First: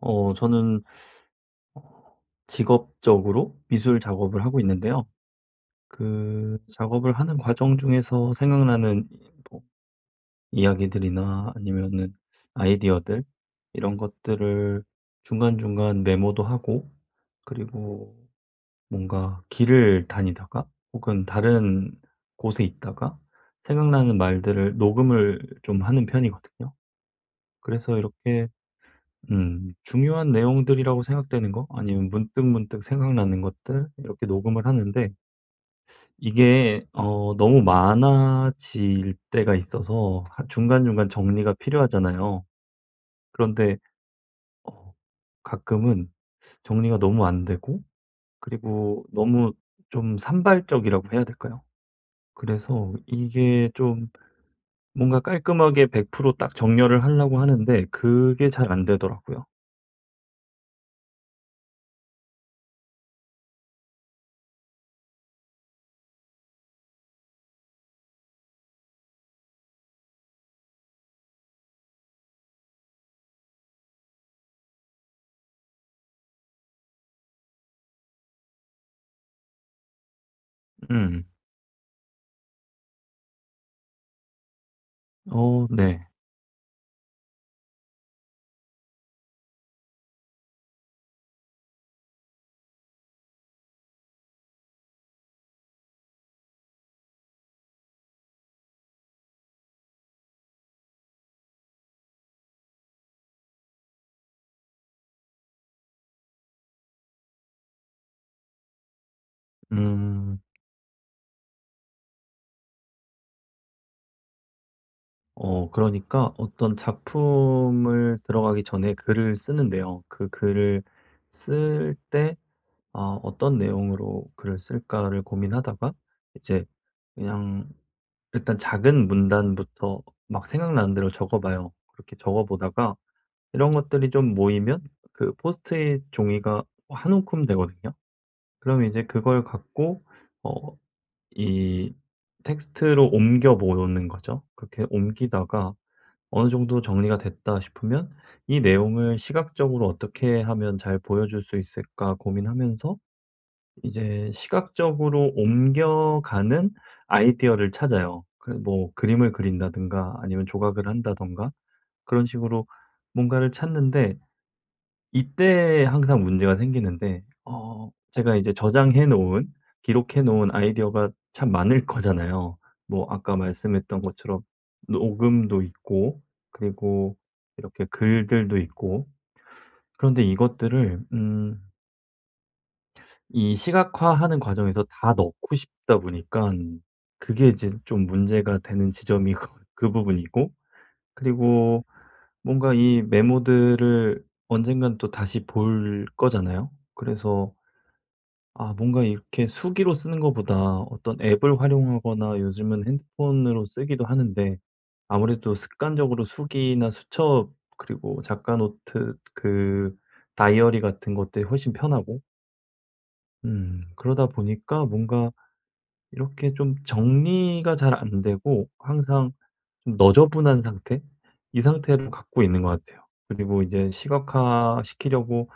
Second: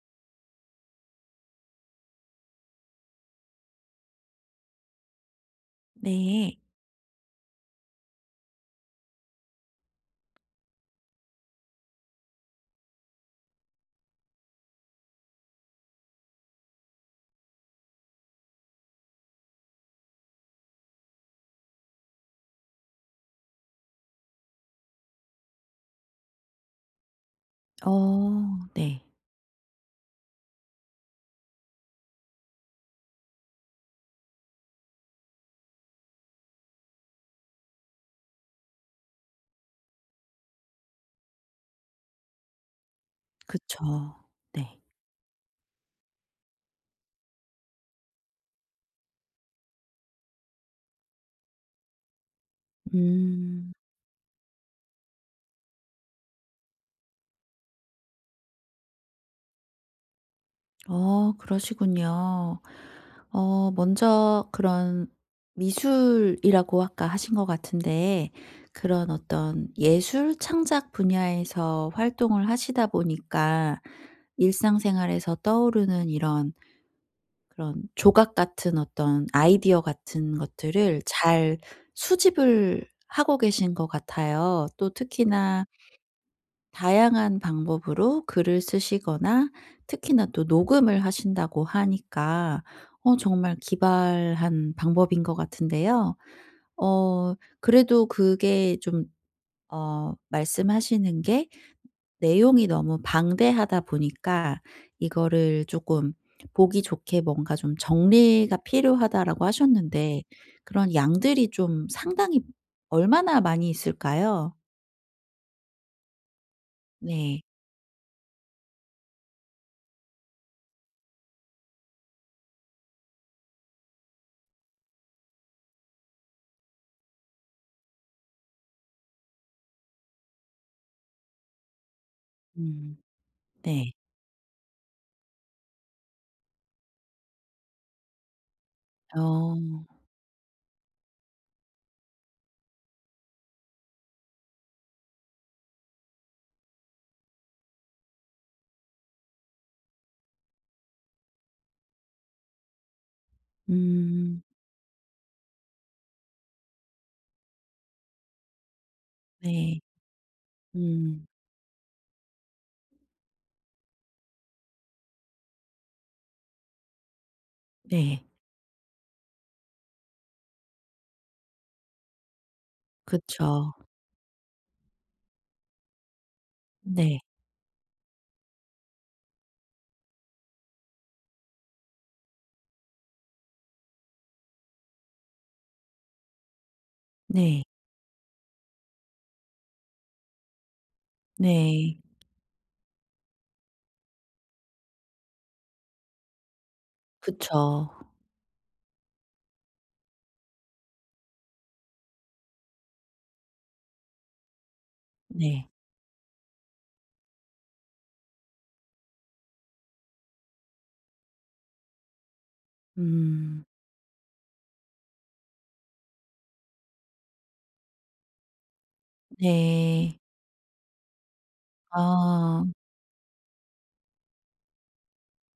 저는 직업적으로 미술 작업을 하고 있는데요. 네. 그 작업을 하는 과정 중에서 생각나는 이 뭐 이야기들이나, 아니면은 아이디어들, 이런 것들을 중간중간 메모도 하고, 그리고 뭔가 길을 다니다가 혹은 다른 곳에 있다가 생각나는 말들을 녹음을 좀 하는 편이거든요. 그래서 이렇게 어 네. 중요한 내용들이라고 생각되는 거, 아니면 문득문득 생각나는 것들 이렇게 녹음을 하는데, 이게 너무 많아질 때가 있어서 하 중간중간 정리가 필요하잖아요. 그런데 그쵸. 네. 어 가끔은 정리가 너무 안 되고, 그리고 너무 좀 산발적이라고 해야 될까요? 그래서 이게 음. 좀 뭔가 깔끔하게 100% 딱 정렬을 하려고 하는데 그게 잘 안 되더라고요. 어 그러시군요. 어 먼저 그런 미술이라고 아까 하신 것 같은데 그런 어떤 예술 창작 분야에서 활동을 하시다 보니까 일상생활에서 떠오르는 이런 그런 조각 같은 어떤 아이디어 같은 것들을 음. 잘 수집을 하고 계신 것 같아요. 또 특히나 어 네. 다양한 방법으로 글을 쓰시거나 특히나 또 녹음을 하신다고 하니까 어 정말 기발한 방법인 것 같은데요. 어 그래도 그게 좀 어 말씀하시는 게 내용이 너무 방대하다 보니까 이거를 쪼끔 보기 좋게 뭔가 좀 "정리가 필요하다."라고 하셨는데 음. 그런 양들이 좀 상당히 얼마나 많이 있을까요? 그러니까 어떤 네. 작품을 들어가기 전에 글을 쓰는데요. 그 글을 쓸 때 어떤 내용으로 글을 쓸까를 고민하다가 이제 그냥 일단 작은 문단부터 막 생각나는 대로 적어 봐요. 그렇게 적어 보다가 음. 이런 네. 것들이 좀 모이면 그 포스트잇 종이가 한 움큼 되거든요. 그럼 이제 그걸 어. 갖고 어 이 텍스트로 옮겨 보는 거죠. 그렇게 옮기다가 어느 정도 정리가 됐다 싶으면 이 내용을 시각적으로 어떻게 하면 잘 보여줄 수 있을까 고민하면서 이제 음. 시각적으로 옮겨가는 아이디어를 찾아요. 그래, 뭐 그림을 네. 그린다든가 아니면 조각을 음. 한다든가, 그런 식으로 뭔가를 찾는데, 이때 항상 문제가 생기는데 네. 제가 이제 저장해 놓은, 기록해 놓은 아이디어가 참 많을 거잖아요. 뭐 아까 그쵸. 말씀했던 것처럼 녹음도 있고, 그리고 네. 이렇게 글들도 있고. 그런데 이것들을 이 시각화하는 과정에서 다 넣고 싶다 보니까 그게 네. 이제 좀 문제가 되는 지점이 그 부분이고, 그리고 네. 뭔가 이 메모들을 언젠간 또 다시 볼 거잖아요. 그래서 그쵸. 아, 뭔가 이렇게 수기로 쓰는 것보다 어떤 앱을 활용하거나 요즘은 핸드폰으로 쓰기도 하는데, 아무래도 네. 습관적으로 수기나 수첩, 그리고 작가 노트, 그 다이어리 같은 것들이 훨씬 편하고, 음. 그러다 보니까 뭔가 이렇게 좀 정리가 잘 안 되고 항상 좀 네. 너저분한 상태? 이 상태를 갖고 있는 아. 것 같아요. 그리고 이제 시각화 시키려고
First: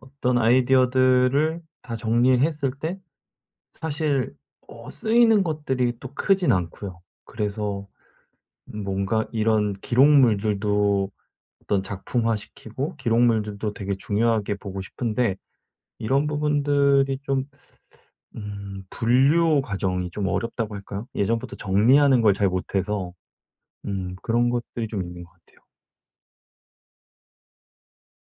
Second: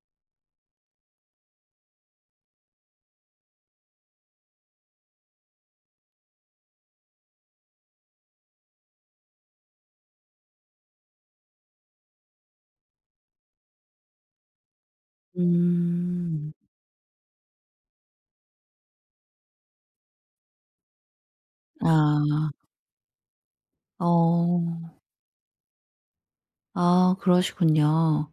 어떤 아이디어들을 다 정리했을 때 사실 쓰이는 것들이 또 크진 않고요. 그래서 뭔가 이런 기록물들도 어떤 작품화 시키고, 기록물들도 되게 중요하게 보고 싶은데, 이런 음. 부분들이 좀 분류 과정이 좀 어렵다고 할까요? 예전부터 정리하는 걸 잘 아. 못해서 그런 것들이 어. 좀 있는 것 같아요. 아 그러시군요.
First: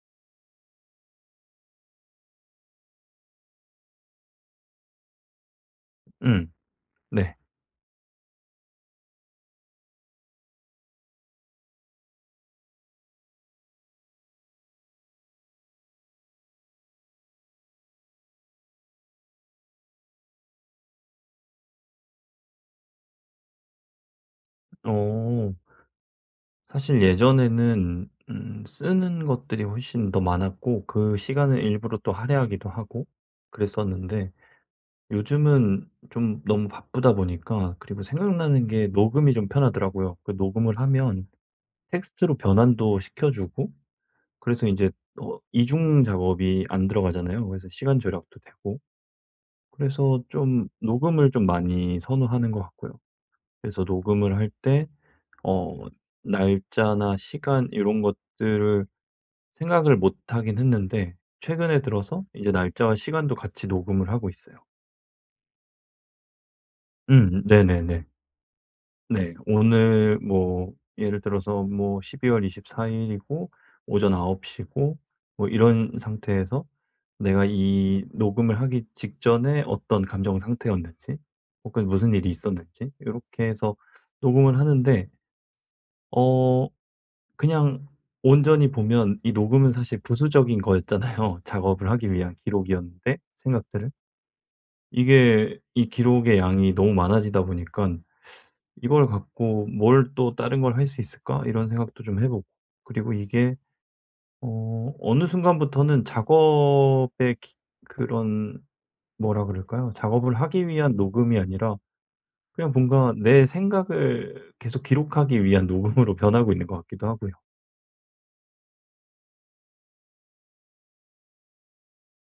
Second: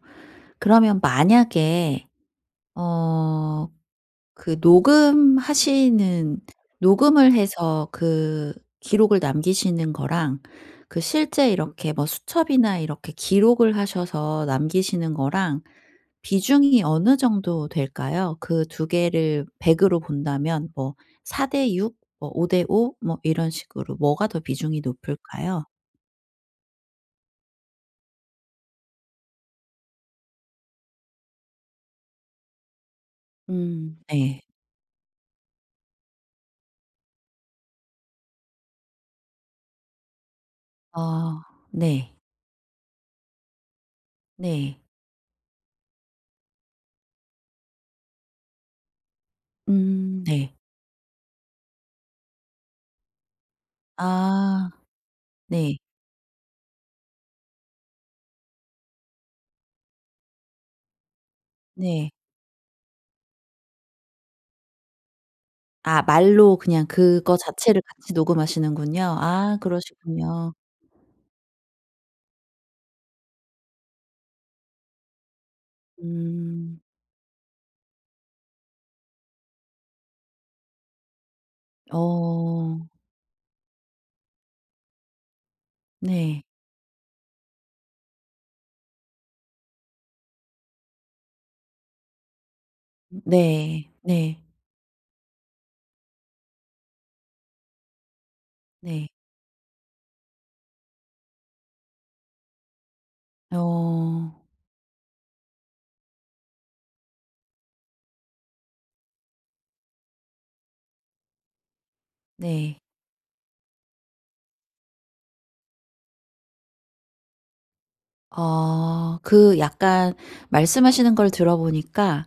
그러면 만약에 어 그 녹음하시는 음. 녹음을 네. 해서 그 기록을 남기시는 거랑 그 실제 이렇게 뭐 수첩이나 이렇게 기록을 하셔서 남기시는 거랑 비중이 어느 정도 될까요? 그 두 개를 100 으로 본다면 뭐 4대 6 뭐 5 대 5 뭐 이런 식으로 뭐가 더 비중이 어 높을까요? 사실 예전에는 쓰는 것들이 훨씬 더 많았고, 그 시간을 일부러 또 할애하기도 하고 그랬었는데, 네. 요즘은 좀 너무 바쁘다 보니까, 그리고 생각나는 게 녹음이 좀 편하더라고요. 그 녹음을 하면 아 네. 텍스트로 변환도 시켜 주고, 그래서 이 네. 제 이중 작업이 안 들어가잖아요. 그래서 시간 절약도 되고, 그래서 네. 좀 녹음을 좀 많이 선호하는 것 같고요. 그래서 녹음을 할아 때 어 네. 날짜나 시간 이런 것들을 생각을 못 하긴 했는데, 최근에 네. 들어서 이제 날짜와 시간도 같이 녹음을 하고 있어요. 아 말로 그냥 그거 자체를 네네네. 같이 녹음하시는군요. 네. 아 오늘 그러시군요. 뭐 예를 들어서 뭐 12월 24 일이고 오전 9 시고 뭐 이런 상태에서 음. 내가 이 녹음을 하기 직전에 어떤 감정 상태였는지, 혹은 무슨 일이 어. 있었는지 이렇게 해서 녹음을 하는데, 네. 어 그냥 온전히 보면 이 녹음은 사실 부수적인 거였잖아요. 작업을 하기 위한 기록이었는데 네. 생각들을. 네. 이게 이 기록의 양이 너무 많아지다 보니까 '이걸 네. 갖고 뭘 또 다른 걸 할 수 있을까?' 이런 생각도 좀 해 보고. 그리고 이게 어. 어느 순간부터는 작업의 기 그런, 뭐라 그럴까요? 작업을 하기 위한 녹음이 아니라 그냥 네. 뭔가 내 생각을 계속 기록하기 위한 녹음으로 변하고 있는 것 같기도 하고요. 어 그 약간 말씀하시는 걸 들어보니까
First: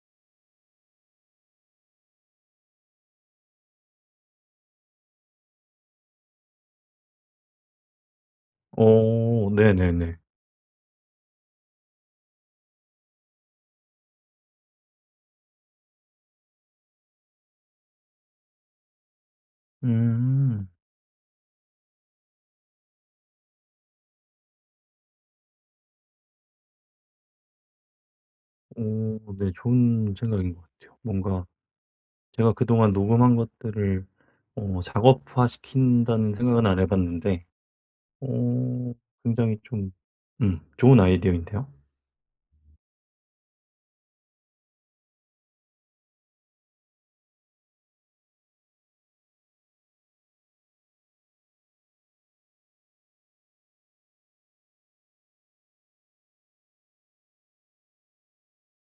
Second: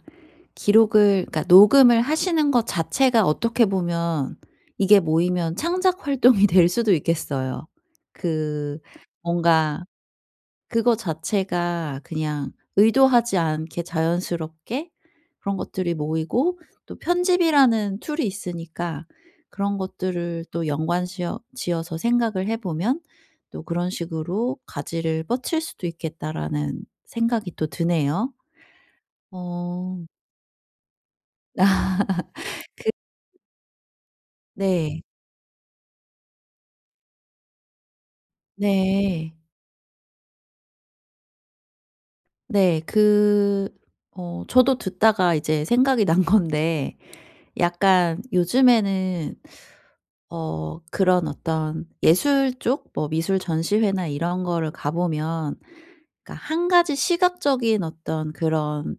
기록을 그러니까 녹음을 하시는 것 자체가 어떻게 보면 이게 모이면 창작 활동이 될 수도 있겠어요. 그 오. 뭔가 네네네. 그거 자체가 그냥 의도하지 않게 자연스럽게 그런 것들이 모이고 또 편집이라는 툴이 있으니까 그런 것들을 또 음. 연관 지어서 생각을 해 보면 또 '그런 식으로 가지를 뻗칠 수도 있겠다.'라는 생각이 또 드네요. 오 네. 어. 좋은 생각인 것 같아요. 뭔가 아 제가 그동안 녹음한 것들을 네. 작업화시킨다는 생각은 안 해 봤는데, 어 네. 굉장히 좀 좋은 아이디어인데요. 네. 그 어 저도 듣다가 이제 생각이 난 건데 약간 요즘에는 어 그런 어떤 예술 쪽 뭐 미술 전시회나 이런 거를 가 보면 그러니까 한 가지 시각적인 어떤 그런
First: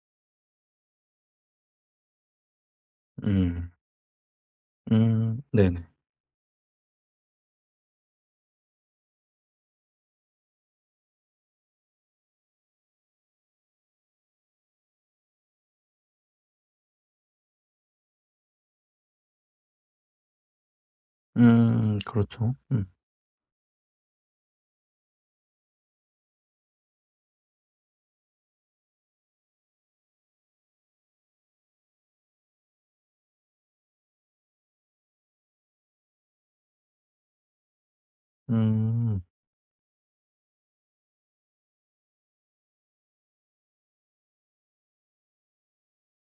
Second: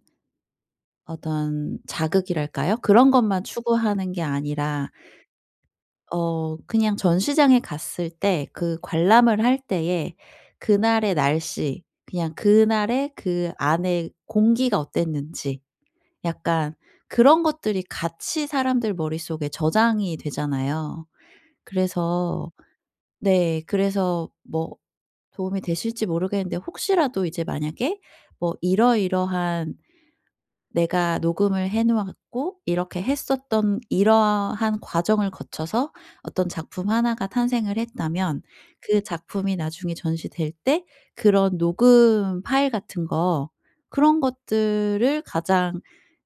어떤 자극이랄까요? 그런 것만 음. 추구하는 게 아니라 네네. 어 그냥 전시장에 갔을 때 그 관람을 할 때에 그날의 날씨 그냥 그날의 그 안에 공기가 어땠는지 약간 그런 것들이 같이 사람들 머릿속에 저장이 되잖아요. 그래서 그렇죠. 음. 네. 그래서 뭐 도움이 되실지 모르겠는데 혹시라도 이제 만약에 뭐 이러이러한 내가 녹음을 해 놓았고 이렇게 했었던 이러한 과정을 거쳐서 어떤 작품 하나가 탄생을 했다면 그 음. 작품이 나중에 전시될 때 그런 녹음 파일 같은 거 그런 것들을 가장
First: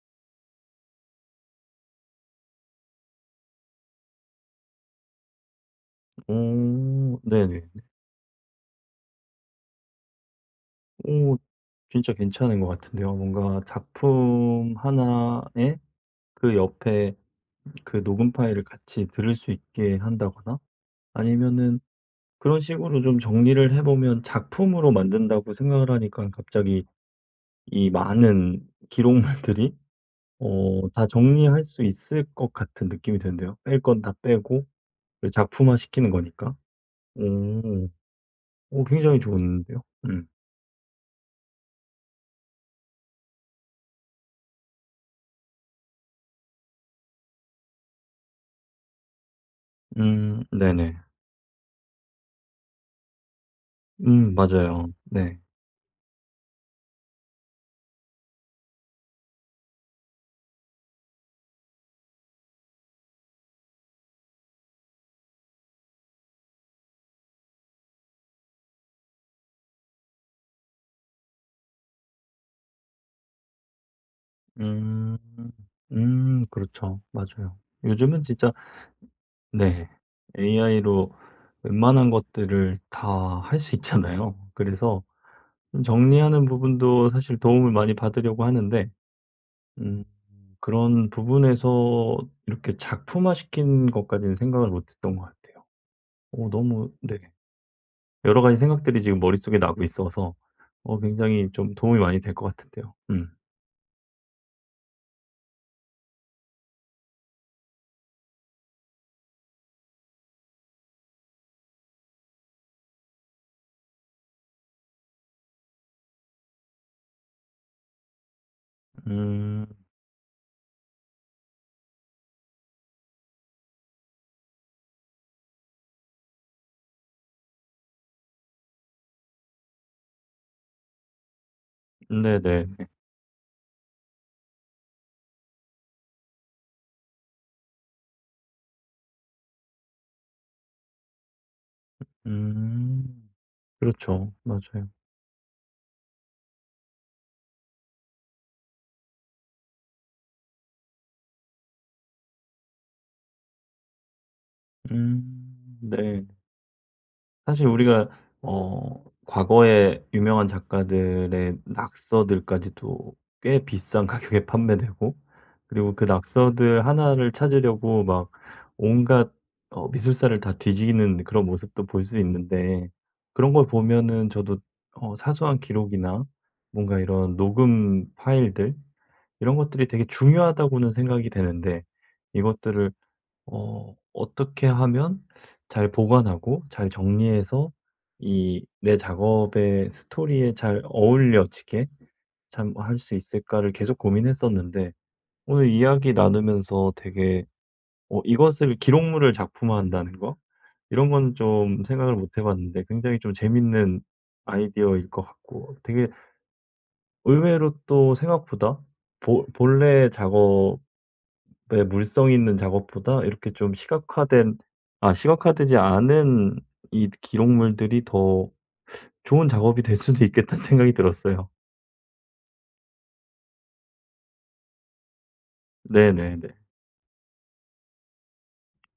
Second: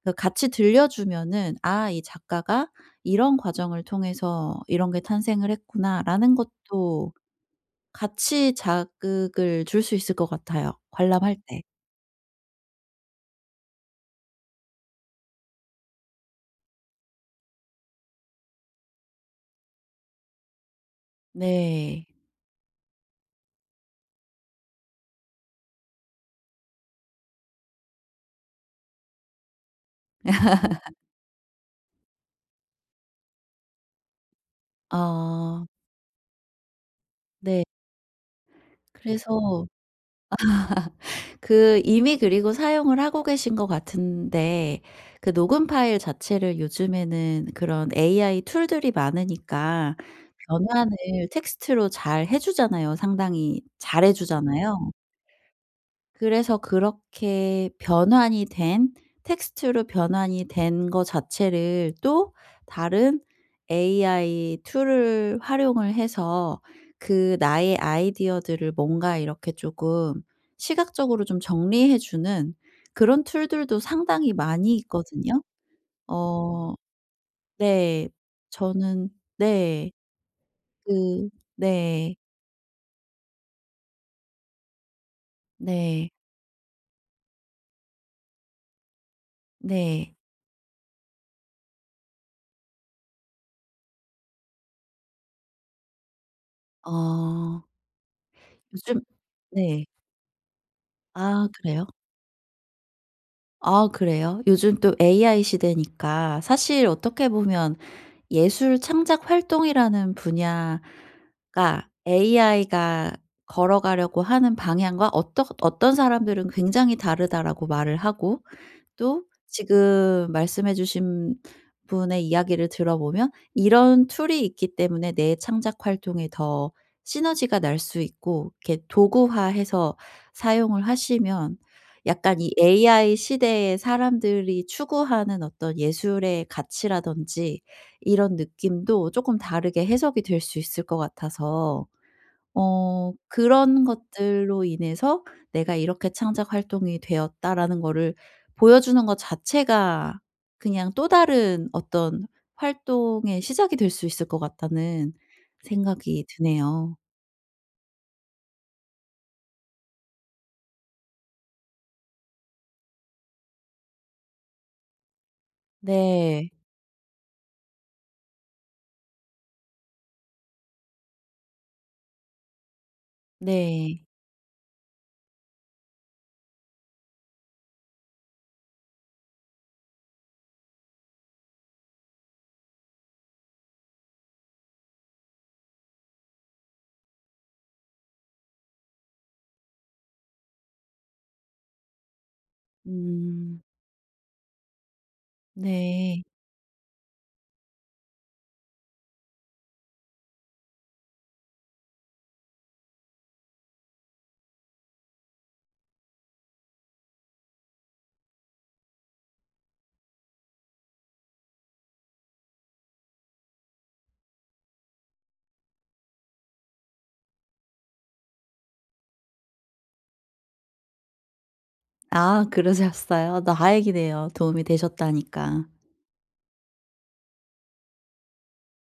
그 같이 들려주면은 '아 이 작가가 이런 과정을 통해서 이런 게 탄생을 했구나.'라는 것도 오 네네. 같이 자극을 줄 수 있을 것 같아요, 관람할 오 때. 진짜 괜찮은 것 같은데요. 뭔가 작품 하나에 그 옆에 그 녹음 파일을 같이 들을 수 있게 한다거나, 아니면은 네. 그런 식으로 좀 정리를 해 보면, 작품으로 만든다고 생각을 하니까 갑자기 이 많은 기록물들이 다 정리할 수 있을 것 같은 느낌이 드는데요. 뺄 건 다 빼고 그 아 작품화 시키는 거니까. 네. 오. 오, 굉장히 그래서 좋은데요. 음. 그 이미 그리고 사용을 하고 계신 것 같은데 그 녹음 파일 자체를 요즘에는 그런 AI 툴들이 많으니까 네네. 변환을 텍스트로 잘 해 주잖아요. 상당히 잘해 맞아요. 주잖아요. 네. 그래서 그렇게 변환이 된 텍스트로 변환이 된 거 자체를 또 다른 AI 툴을 활용을 해서 그 나의 아이디어들을 뭔가 이렇게 조금 시각적으로 좀 정리해 주는 그런 툴들도 상당히 많이 음. 있거든요. 어 그렇죠. 맞아요. 네. 요즘은 진짜, 저는 네, 네. AI로 그 웬만한 네. 것들을 다 할 수 있잖아요. 그래서 좀 네. 정리하는 부분도 사실 도움을 많이 받으려고 하는데, 음 네. 그런 부분에서 이렇게 작품화시킨 것까지는 생각을 못 했던 것 같아요. 너무 어 네. 여러 가지 요즘 생각들이 지금 머릿속에 나고 네. 있어서 아 굉장히 좀 그래요? 도움이 많이 될 것 같은데요. 음. 아 그래요? 요즘 또 AI 시대니까 사실 어떻게 보면 예술 창작 활동이라는 분야가 AI가 걸어가려고 하는 방향과 어떠 어떤 사람들은 굉장히 다르다라고 말을 하고 또 음. 지금 말씀해 주신 분의 이야기를 들어보면 이런 툴이 있기 때문에 내 창작 활동에 더 시너지가 날 수 있고 이렇게 도구화해서 사용을 하시면 약간 이 네네. AI 시대에 사람들이 추구하는 어떤 예술의 가치라든지 이런 느낌도 쪼끔 다르게 해석이 될 수 있을 것 같아서 어 음. 그런 그렇죠. 것들로 맞아요. 인해서 '내가 이렇게 창작 활동이 되었다.'라는 거를 보여주는 것 자체가 그냥 또 다른 어떤 활동의 시작이 될 수 있을 것 같다는 음. 생각이 네. 드네요. 사실 우리가 과거에 유명한 작가들의 낙서들까지도 꽤 비싼 가격에 판매되고, 그리고 그 네. 낙서들 하나를 찾으려고 막 온갖 미술사를 다 뒤지는 그런 모습도 볼 수 있는데, 그런 걸 네. 보면은 저도 사소한 기록이나 뭔가 이런 녹음 파일들, 이런 것들이 되게 중요하다고는 생각이 되는데, 이것들을 어떻게 하면 잘 보관하고 잘 정리해서 이 내 작업의 스토리에 잘 어울려지게 참 할 수 음. 있을까를 계속 고민했었는데, 오늘 이야기 네. 나누면서 되게 이것을, 기록물을 작품화한다는 거, 이런 건 좀 생각을 못 해 봤는데, 굉장히 좀 재밌는 아이디어일 것 같고, 되게 의외로 또 생각보다 보 본래 작업 의 물성 있는 작업보다 이렇게 좀 시각화된, 아 시각화되지 않은 이 기록물들이 더 좋은 작업이 될 수도 있겠다는 생각이 들었어요. 아 그러셨어요? 다행이네요, 도움이 되셨다니까. 네네네.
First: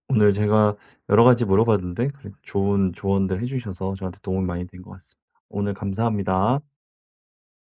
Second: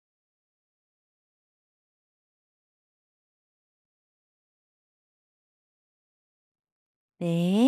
오늘 제가 여러 가지 물어봤는데 그래도 좋은 조언들 해 주셔서 저한테 도움이 많이 된 것 같습니다. 오늘 감사합니다. 네.